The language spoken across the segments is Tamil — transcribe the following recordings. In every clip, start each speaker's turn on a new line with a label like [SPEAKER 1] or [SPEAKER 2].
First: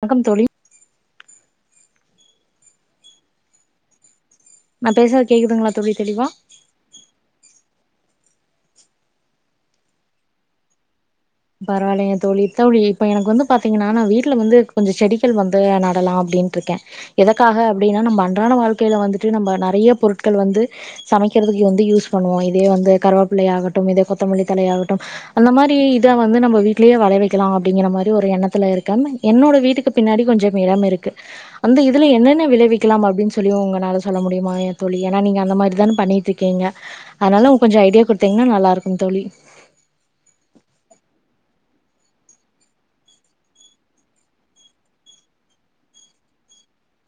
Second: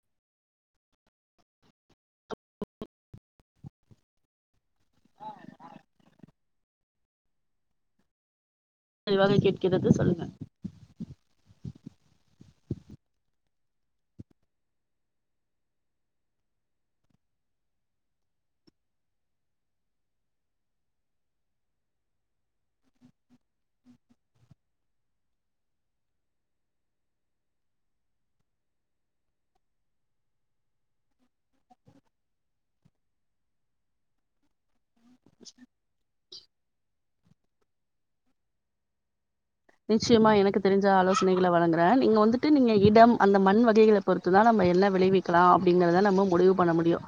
[SPEAKER 1] வணக்கம் தோழி நா பேசறது கேக்குதுங்களா தோழி தெளிவா
[SPEAKER 2] தெளிவாக கேட்கிறது சொல்லுங்க
[SPEAKER 1] பரவாயில்லைங்க தோழி தோழி இப்ப எனக்கு வந்து பாத்தீங்கன்னா நா வீட்ல வந்து கொஞ்ச செடிகள் வந்து நடலாம் அப்டின்ருக்கே எதற்காக அப்டினா நம்ப அன்றாட வாழ்க்கையில வந்துட்டு நம்ப நறைய பொருட்கள் வந்து சமைக்கிறதுக்கு வந்து யூஸ் பண்ணுவோ இதே வந்து கருவாப்பிலை ஆகட்டும் இதே கொத்தமல்லி தழை ஆகட்டும் அந்த மாரி இத வந்து நம்ம வீட்லயே வள வெக்கலா அப்டிங்கற மாரி ஒரு எண்ணத்துல இருக்க என்னோட வீட்டுக்கு பின்னாடி கொஞ்ச இடம் இருக்கு அந்த இதுல என்னென்ன விளைவிக்கலாம் அப்டினு சொல்லி உங்கனால சொல்ல முடியுமா தோழி ஏனா நீங்க அந்த மாரி தான பண்ணிட்டுருக்கீங்க அதனால கொஞ்ச ஐடியா குடுத்தீங்கன்னா நல்லாருக்கும் தோழி
[SPEAKER 2] நிச்சயமா எனக்கு தெரிஞ்ச ஆலோசனைகள வழங்குற நீங்க வந்துட்டு நீங்க இடம் அந்த மண் வகைகள பொறுத்துதா நாம என்ன விளைவிக்கலா அப்டிங்கறத நம்ம முடிவு பண்ண முடியு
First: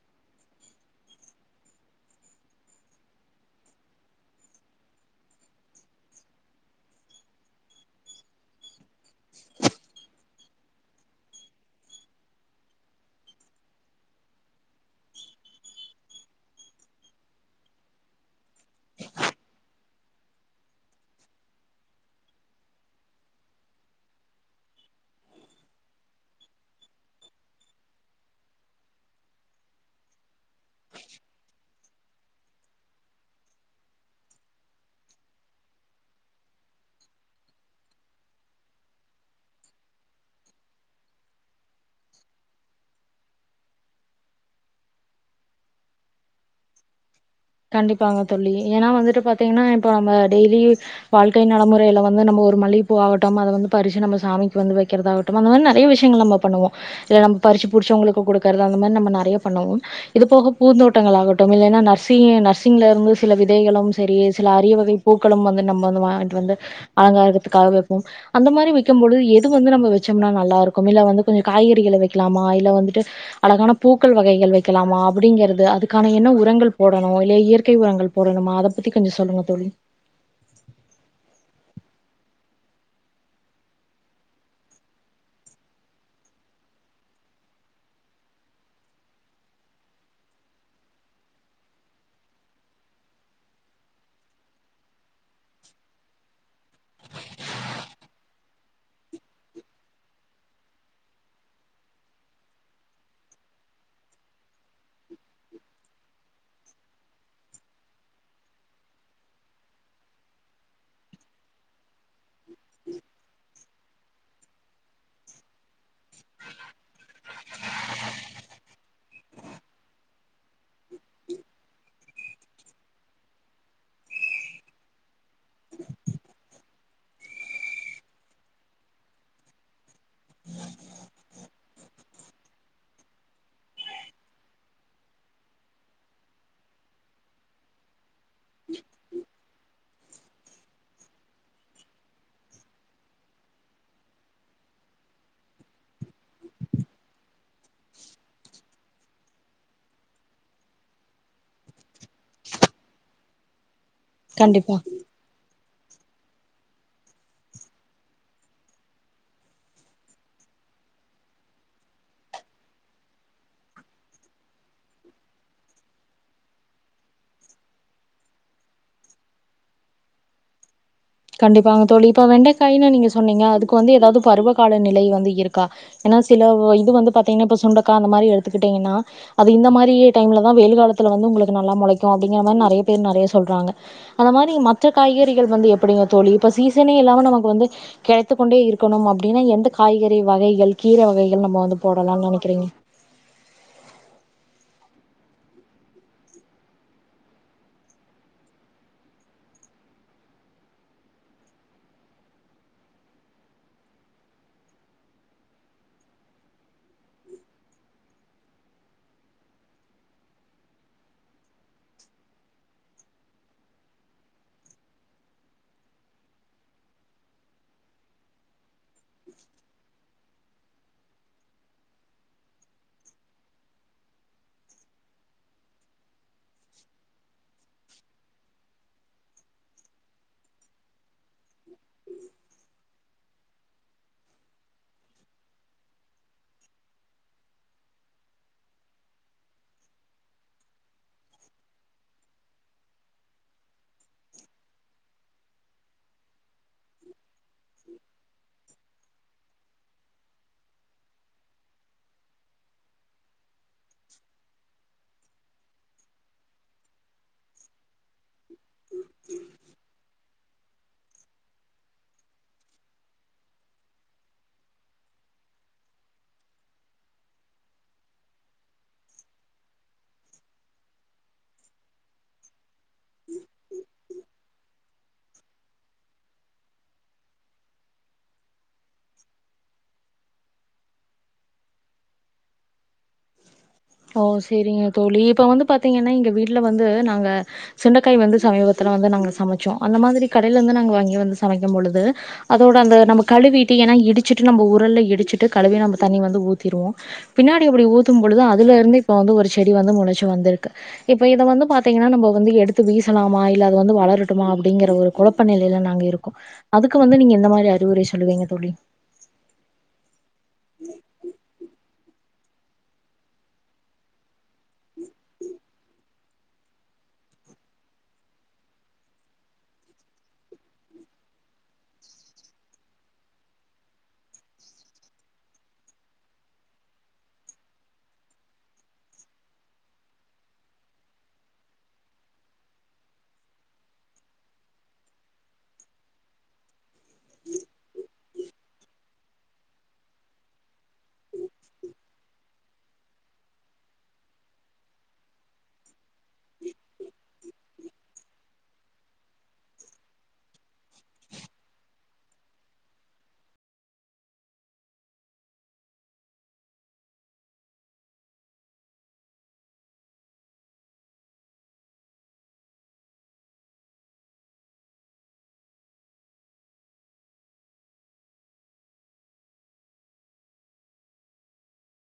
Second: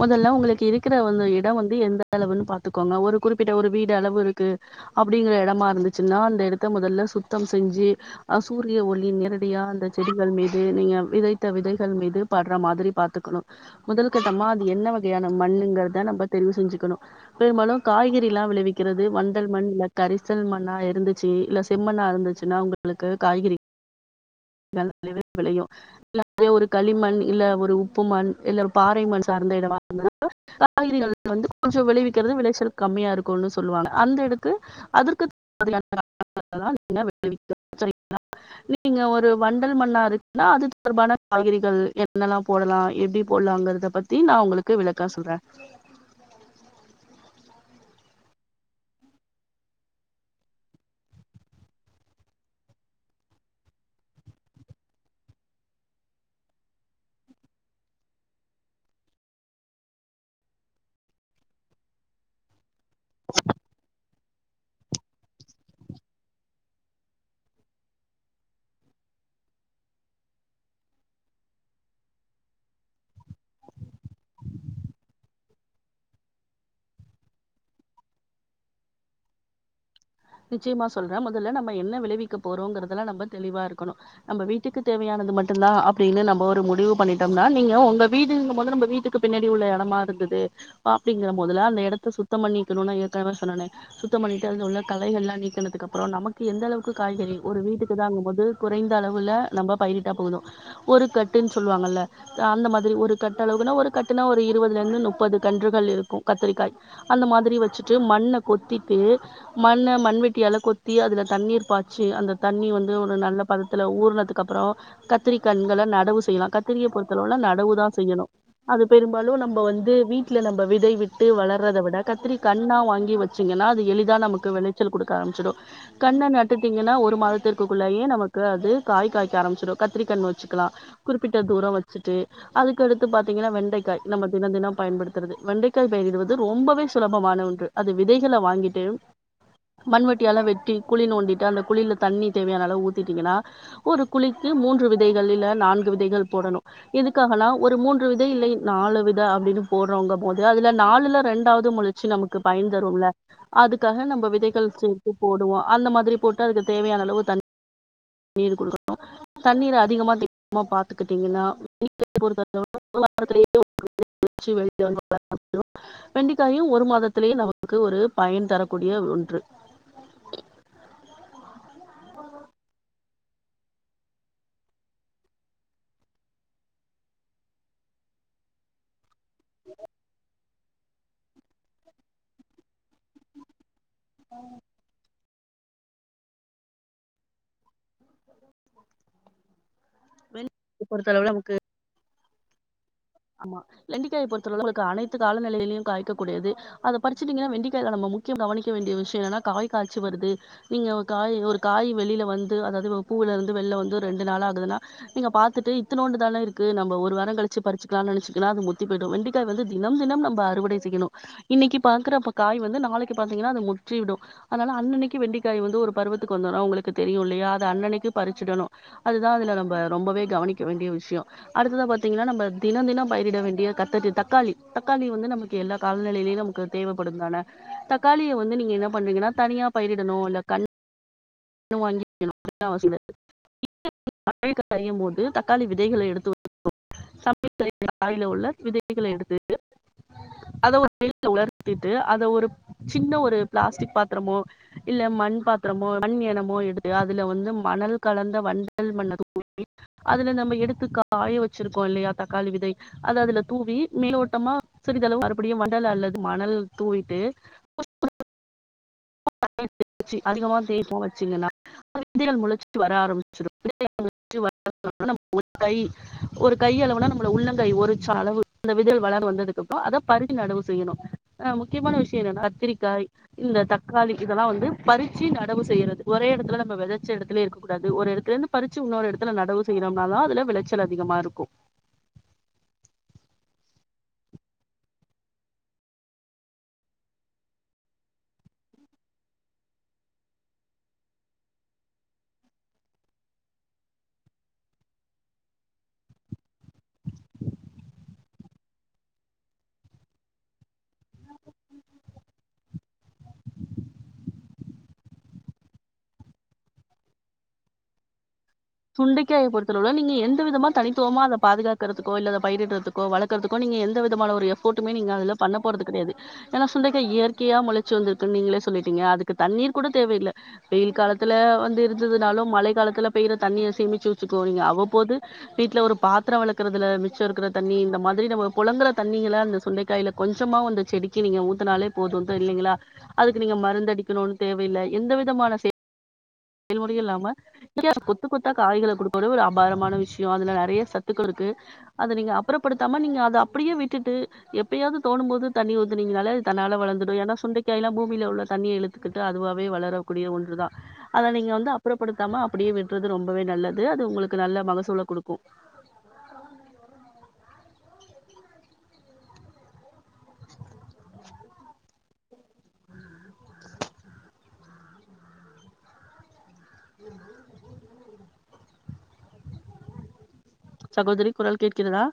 [SPEAKER 2] மொதல்ல உங்களுக்கு இருக்கிற அந்த இட வந்து எந்த அளவுனு பாத்துக்கோங்க ஒரு குறிப்பிட்ட ஒரு வீடு அளவு இருக்கு அப்டிங்கிற எடமா இருந்துச்சுனா அந்த இடத்த முதல்ல சுத்தம் செஞ்சு அ சூரிய ஒளி நேரடியா அந்த செடிகள் மீது நீங்க விதைத்த விதைகள் மீது பட்ற மாதிரி பாத்துக்கணு முதல் கட்டமா அது என்ன வகையான மண்ணுங்கறத நம்ப தெரிஞ்சிஞ்ச்சுக்கணு பெரும்பாலு காய்கறிலா விளைவிக்கிறது வண்டல் மண் இல்ல கரிசல் மண்ணா இருந்துச்சு இல்ல செம்மண்ணா இருந்துச்சுனா உங்களுக்கு காய்கறி [inaudible] நல்லாவே விளையு இல்ல அதே ஒரு களிமண் இல்ல ஒரு உப்பு மண் இல்ல ஒரு பாறை மண் சார்ந்த இடமா இருந் [inaudible] காய்கறிகள் வந்து கொஞ்ச விளைவிக்கிறது விளைச்சல் கம்மியா இருக்குனு சொல்லுவாங்க அந்த இடத்து அதற்கு [inaudible] நீங்க ஒரு வண்டல் மண்ணா இருக்குன்னா அது தொடர்பான காய்கறிகள் என்னலா போட்லா எப்டி போடலாங்கறத பத்தி நா உங்களுக்கு விளக்கோ சொல்ற
[SPEAKER 1] கண்டிப்பாங்க தோழி ஏனா வந்துட்டு பாத்தீங்கன்னா இப்ப நம்ம டெய்லி வாழ்க்கை நடமுறைல வந்து நம்ப ஒரு மல்லிப்பூ ஆகட்டும் அத வந்து பறிச்சு நம்ம சாமிக்கு வந்து வெக்கிறதாகட் டும் அந்த மாரி நறைய விஷயங்கள் நம்ம பண்ணுவோ இதுல நம் பறிச்சி புடிச்சவங்களுக்கு கொடுக்குறது அந்த மாரி நம்ம நறைய பண்ணுவோம் இது போக பூந்தோட்டங்கள் ஆகட்டும் இல்லனா நர்சி நர்சிங்ல இருந்து சில விதைகளும் சரி சில அரிய வகை பூக்களும் வந்து நம்ம வந்து வாங்கிட்டு வந்து அலங்காரத்துக்காக வெப்போம் அந்த மாரி வெக்கும்பொழு எது வந்து நம்ம வச்சோம்னா நல்லா இருக்கும் இல்ல வந்து கொஞ்ச காய்கறிகள வெக்கலாமா இல்ல வந்துட்டு அழகான பூக்கள் வகைகள் வெக்கலாமா அப்டிங்கறது அதுக்கான என்ன உரங்கள் போடணு இல்ல இயற்கை உரங்கள் போடணுமா அத பத்தி கொஞ்ச சொல்லுங்க தோழி
[SPEAKER 2] நிச்சியமா சொல்றே மொதல்ல நம்ம என்ன விளைவிக்க போறோங்கிறதுல நம்ப தெளிவா இருக்கணு நம்ப வீட்டுக்கு தேவையானது மட்டுந்தா அப்படின்னு நம்ப ஒரு முடிவு பண்ணிட்டோம்னா நீங்க உங்க வீடுங்கும்போது நம்ப வீட்டுக் க்கு பின்னாடி உள்ள இடமா இருந்தது அப்டிங்கற போதுலா அந்த இடத்த சுத்தம் பண்ணிக்கணுனா ஏற்கனவே சொன்னனே சுத்தம் பண்ணிட்ட உள்ள களைகள்லா நீக்கனதுக்கு அப்பறோ நமக்கு எந்த அளவுக்கு காய்கறி ஒரு வீட்டுக்குதாங்கும் போது குறைந்த அளவுல நம்ப பயிரிட்டா போது ஒரு கட்டுன் சொல்வாங்கல்ல அந்த மாதிரி ஒரு கட்ட அளவுனா ஒரு கட்டுனா ஒரு இருவதுல இருந்து முப்பது கன்றுகள் இருக்கு கத்தரிக்காய் அந்த மாதிரி வச்சுட்டு மண்ண கொத்திட்டு மண்ண மண்வெட்டியால கொத்தி அதுல தண்ணீர் பாய்ச்சு அந்த தண்ணி வந்து ஒரு நல்ல பதத்துல ஊறுனதுக்கப்புறோ கத்திரி கன்கள நடவு செய்யலா கத்திரியை பொறுத்தளவுல நடவு தா செய்யணு அது பெரும்பாலு நம்ப வந்து வீட்டுல நம்ம விதை விட்டு வளர்றத விட கத்திரி கண்ணா வாங்கி வச் சிங்கன்னா அது எளிதா நமக்கு விளைச்சல் கொடுக்க ஆரம்பிச்சிடு கன்ன நட்டுடிங்கன்னா ஒரு மாதத்திற்குள்ளையே நமக்கு அது காய் காய்க்க ஆரம்பிச்சிடு கத்திர கன்னு வச்சிக்கலா குறிப்பிட்ட தூரோ வச்சிட்டு அதுக்கடுத்து பாத்தீங்கன்னா வெண்டைக்காய் நம்ம தின தினோ பயன்படுத்துறது வெண்டைக்காய் பயிர்யிடுவது ரொம்பவே சுலபமான ஒன்று அது விதைகள வாங்கிட்டு மண்வெட்டியால வெட்டி குழி நோண்டிட்டு அந்த குழில தண்ணி தேவையான அளவு ஊத்திட்டீங்கன்னா ஒரு குழிக்கு மூன்று விதைகள் இல்ல நான்கு விதைகள் போடணு இதுக்காகன்னா ஒரு மூன்று விதை இல்லை நாலு வித அப்டின்னு போடற்றவங்க போது அதுல நாலுல ரெண்டாவது முளை ச்சு நமக்கு பயன் தரும்ல்ல அதுக்காக நம்ப விதைகள்
[SPEAKER 1] கண்டிப்பா
[SPEAKER 2] செ போடுவோ அந்த மாதிரி போட்டு அதுக் தேவையான அளவு தண்ணி நீர் குடுக்கணு தண்ணீர் [inaudible] அதிகமா பாத்துக்கிட்டீங்கன்னா [unintelligible] வெண்டிக்காயு ஒரு மாதத்திலேயே நமக்கு ஒரு பயன் தரக்கூடிய ஒன் று
[SPEAKER 1] கண்டிப்பாங்க தோழி இப்ப வெண்டைக்காயின்னு நீங்க சொன்னீங்க அதுக்கு வந்து எதாவது பருவ கால நிலை வந்து இருக்கா ஏன்னா சில இது வந்து பாத்தீங்கன்னா இப்ப சுண்டக்கா அந்த மாரி எடுத்துக்கிட்டீங்கன்னா அது இந்த மாரி டைம்லதா வெயில் காலத்துல வந்து உங்களுக் நல்லா மொளைக்கு அப்டிங்கிற மாரி நெறைய பேர் நெறைய சொல்றாங்க அந்த மாரி மற்ற காய்கறிகள் வந்து எப் அப்படியா தோழி இப்ப சீசன்னே இல்லாம நமக்கு வந்து கிடைத்துக்கொண்டே இருக்கணும் அப்படின்னா எந்த காய்கறி வகைகள்
[SPEAKER 2] வெண்டைக்காயை
[SPEAKER 1] கீரை
[SPEAKER 2] பொறுத்தளவுல
[SPEAKER 1] வகைகள்
[SPEAKER 2] நமக்கு
[SPEAKER 1] நம்ம வந்து போடலான் நெனைக்கிறீங்க
[SPEAKER 2] ஆமா வெண்டிக்காயை பொறுத்தளவுல உங்களுக்கு அனைத்து காலநிலையிலையு காய்க்க கூடியது அத பறிச்சி நீங்க வெண்டிக்காய்ல நம்ம முக்கியம் கவனிக்க வேண்டிய விஷ்யனா காய் காய்ச்சு வருது நீங்க ஒரு காய் ஒரு காய் வெளியில வந்து அதாவது பூவுல இருந்து வெளில வந்து ரெண்டு நாள் ஆகுதுன்னா நீங்க பாத்துட்டு இத்துனோண்டுதானே இருக்கு நம்ப ஒரு வாரோ கழிச்சி பறிச்சி கா நினச்சிக்குன்னா அது முத்தி போயிடு வெண்டிக்காய் வந்து தினம் தினம் நம்ப அறுவடை செய்யணு இன்னிக்கி பாக்கறப்ப காய் வந்து நாளைக்கு பாத்தீங்கன்னா அது முற்றிடு அதனால அன்னன்னைக்கி வெண்டிக்காய் வந்து ஒரு பருவத்துக்கு வந்துரு உங்களுக்கு தெரியு இல்லையா அத அன்னன்னைக்கி பறிச்சிடணு அதுதா அதுல நம்ம ரொம்பவே கவனிக்க வேண்டிய விஷ்யோ அடுத்ததா பாத்தீங்கன்னா நம்ப தினம் தினம் பயிரிட வேண்டிய கத்தரி தக்காளி தக்காளி வந்து நமக்கு எல்லா கால்நிலையிலையு நமக்கு தேவைப்படும தான தக்காளிய வந்து நீங்க என்ன பண்றீங்கன்னா தனியா பயிரிடணு இல்ல கண் கன்னு வாங்கி வைக்கன்னு [unintelligible] [unintelligible] அரியு போது தக்காளி விதைகள எடுத்து [unintelligible] [unintelligible] காயில உள்ள விதைகள எடுத்துட்டு அத ஒரு வெயில்ல உளர்த்திட்டு அத ஒரு சின்ன ஒரு பிளாஸ்டிக் பாத்தரமோ இல்ல மண் பாத்தரமோ மண் என்னமோ எடுத்து அதுல வந்து மணல் கலந்த வண்டல் மண்ண கூட்டி அதுல நம்ம எடுத்து காய வச்சிருக்கோ இல்லையா தக்காளி விதை அது அதுல தூவி மேல்லோட்டமா சிறிதளவு மறுபடியு வண்டல் அல்லது மணல் தூவிட்டு [unintelligible] வச்சி அதிகமா தேய்போ வச்சிங்கன்னா விதைகள் முளச்சிட்டு வர ஆரம்பிச்சிரு விதைகள் முளச்சு [unintelligible] நம்ம ஒரு கை ஒரு கை அளவுனா நம்மள உள்ளங்கை ஒரிச்சா அளவு அந்த விதைகள் வளர வந்ததுக்கு அப்பறோ அத பரிவு நடவு செய்யணு ஆ முக்கியமான விஷய என்னன்னா கத்திரிக்காய் இந்த தக்காளி இதெல்லா வந்து பறிச்சி நடவு செய்றது ஒரே எடத்துல நம்ம விதைச்ச எடத்துலே இருக்கக்கூடாது ஒரு எடத்துல இருந்து பறிச்சி இன்னொரு எடத்துல நடவு செய்யறோம்னாதா அதுல விளைச்சல் அதிகமா இருக்கு
[SPEAKER 1] ஓ சேரிங்க தோழி இப்போ வந்து பாத்தீங்கன்னா எங்க வீட்ல வந்து நாங்க சுண்டக்காய் வந்து சமீபத்துல வந்து நாங்க சமைச்சோ அந்த மாதிரி கடேல இருந்து நாங்க வாங்கி வந்து சமைக்கு பொழுது அதோட அந்த நம்ம கழுவிட்டு ஏனா இடிச்சிட்டு நம்ம உரல்ல இடிச்சிட்டு கழுவி நம்ம தண்ணி வந்து ஊத்திருவோ பின்னாடி இப்டி ஊத்து பொழுது அதுல இருந்து இப்ப வந்து ஒரு செடி வந்து மொளச்சு வந்திருக்கு இப்ப இத வந்து பாத்தீங்கன்னா நம்ம வந்து எடுத்து வீசலாமா இல்ல அது வந்து வளரட்டுமா அப்டிங்கிற ஒரு குழப் ப நிலைல நாங்க இருக்கோ அதுக்கு வந்து நீங்க எந்த மாரி அறிவுரை சொல்லுவீங்க தோழி
[SPEAKER 2] சுண்டைக் காய பொறுத்த அளவுல நீங்க எந்த விதமா தனித்துவமா அத பாதுகாத் க்கறதுகோ இல்ல அத பயிரிறதுக்கோ வளக்குறதுக்கோ நீங்க எந்த விதமான ஒரு எஃபர்ட்டுமே நீங்க அதுல பண்ண போறது கெடையாது ஏனா சுண்டைகாய் இயற்கையா மொளச்சு வந்துருக்குன்னு நீங்களே சொல்லிட்டீங்க அதுக்கு தண்ணீர் கூட தேவயில்ல வெயில் காலத்துல வந்து இருந்ததுனாலு மழை காலத்துல பெய்யிற தண்ணிய சேமிச்சு வச்சுக்கு நீங்க அவ்வப்போது வீட்ல ஒரு பாத்தரோ வெலக்கறதுல மிச்சம் இருக்கற தண்ணி இந்த மாதிரி நம்ம புழங்கற தண்ணிகள அந்த சுண்டைக்காய்ல கொஞ்சமாவு அந்த செடிக்கு நீங்க ஊத்துனாலே போது த இல்லைங்களா அதுக்கு நீங்க மருந்து அடிக்கணுனு தேவையில்ல எந்த விதமான செய் செயல்முறையே இல்லாம வித்தியாசமா கொத் கொத்து கொடுத்தா காய்கள குடுக்கடிய ஒரு அபாரமான விஷ்யோ அதுல நெறைய சத்துக்கு இருக்கு அத நீங்க அப்புறப்படுத்தாம நீங்க அத அப்டியே விட்டுட்டு எப்பயாவது தோணு போது தண்ணி ஊத்திங்கனால அது தன்னால வளந்துடு ஏனா சுண்டைக்காய எல்லா பூமில உள்ள தண்ணிய இழுத் துட்டு அதுவாவே வளரக்கூடிய ஒன்றுதா அத நீங்க வந்து அப்புறப்படுத்தாம அப்டியே விடுறது ரொம்பவே நல்லது அது உங்களுக்கு நல்ல மகசூல குடுக்கு உம் [unintelligible] சகோதரி குரல் கேட்கிறதா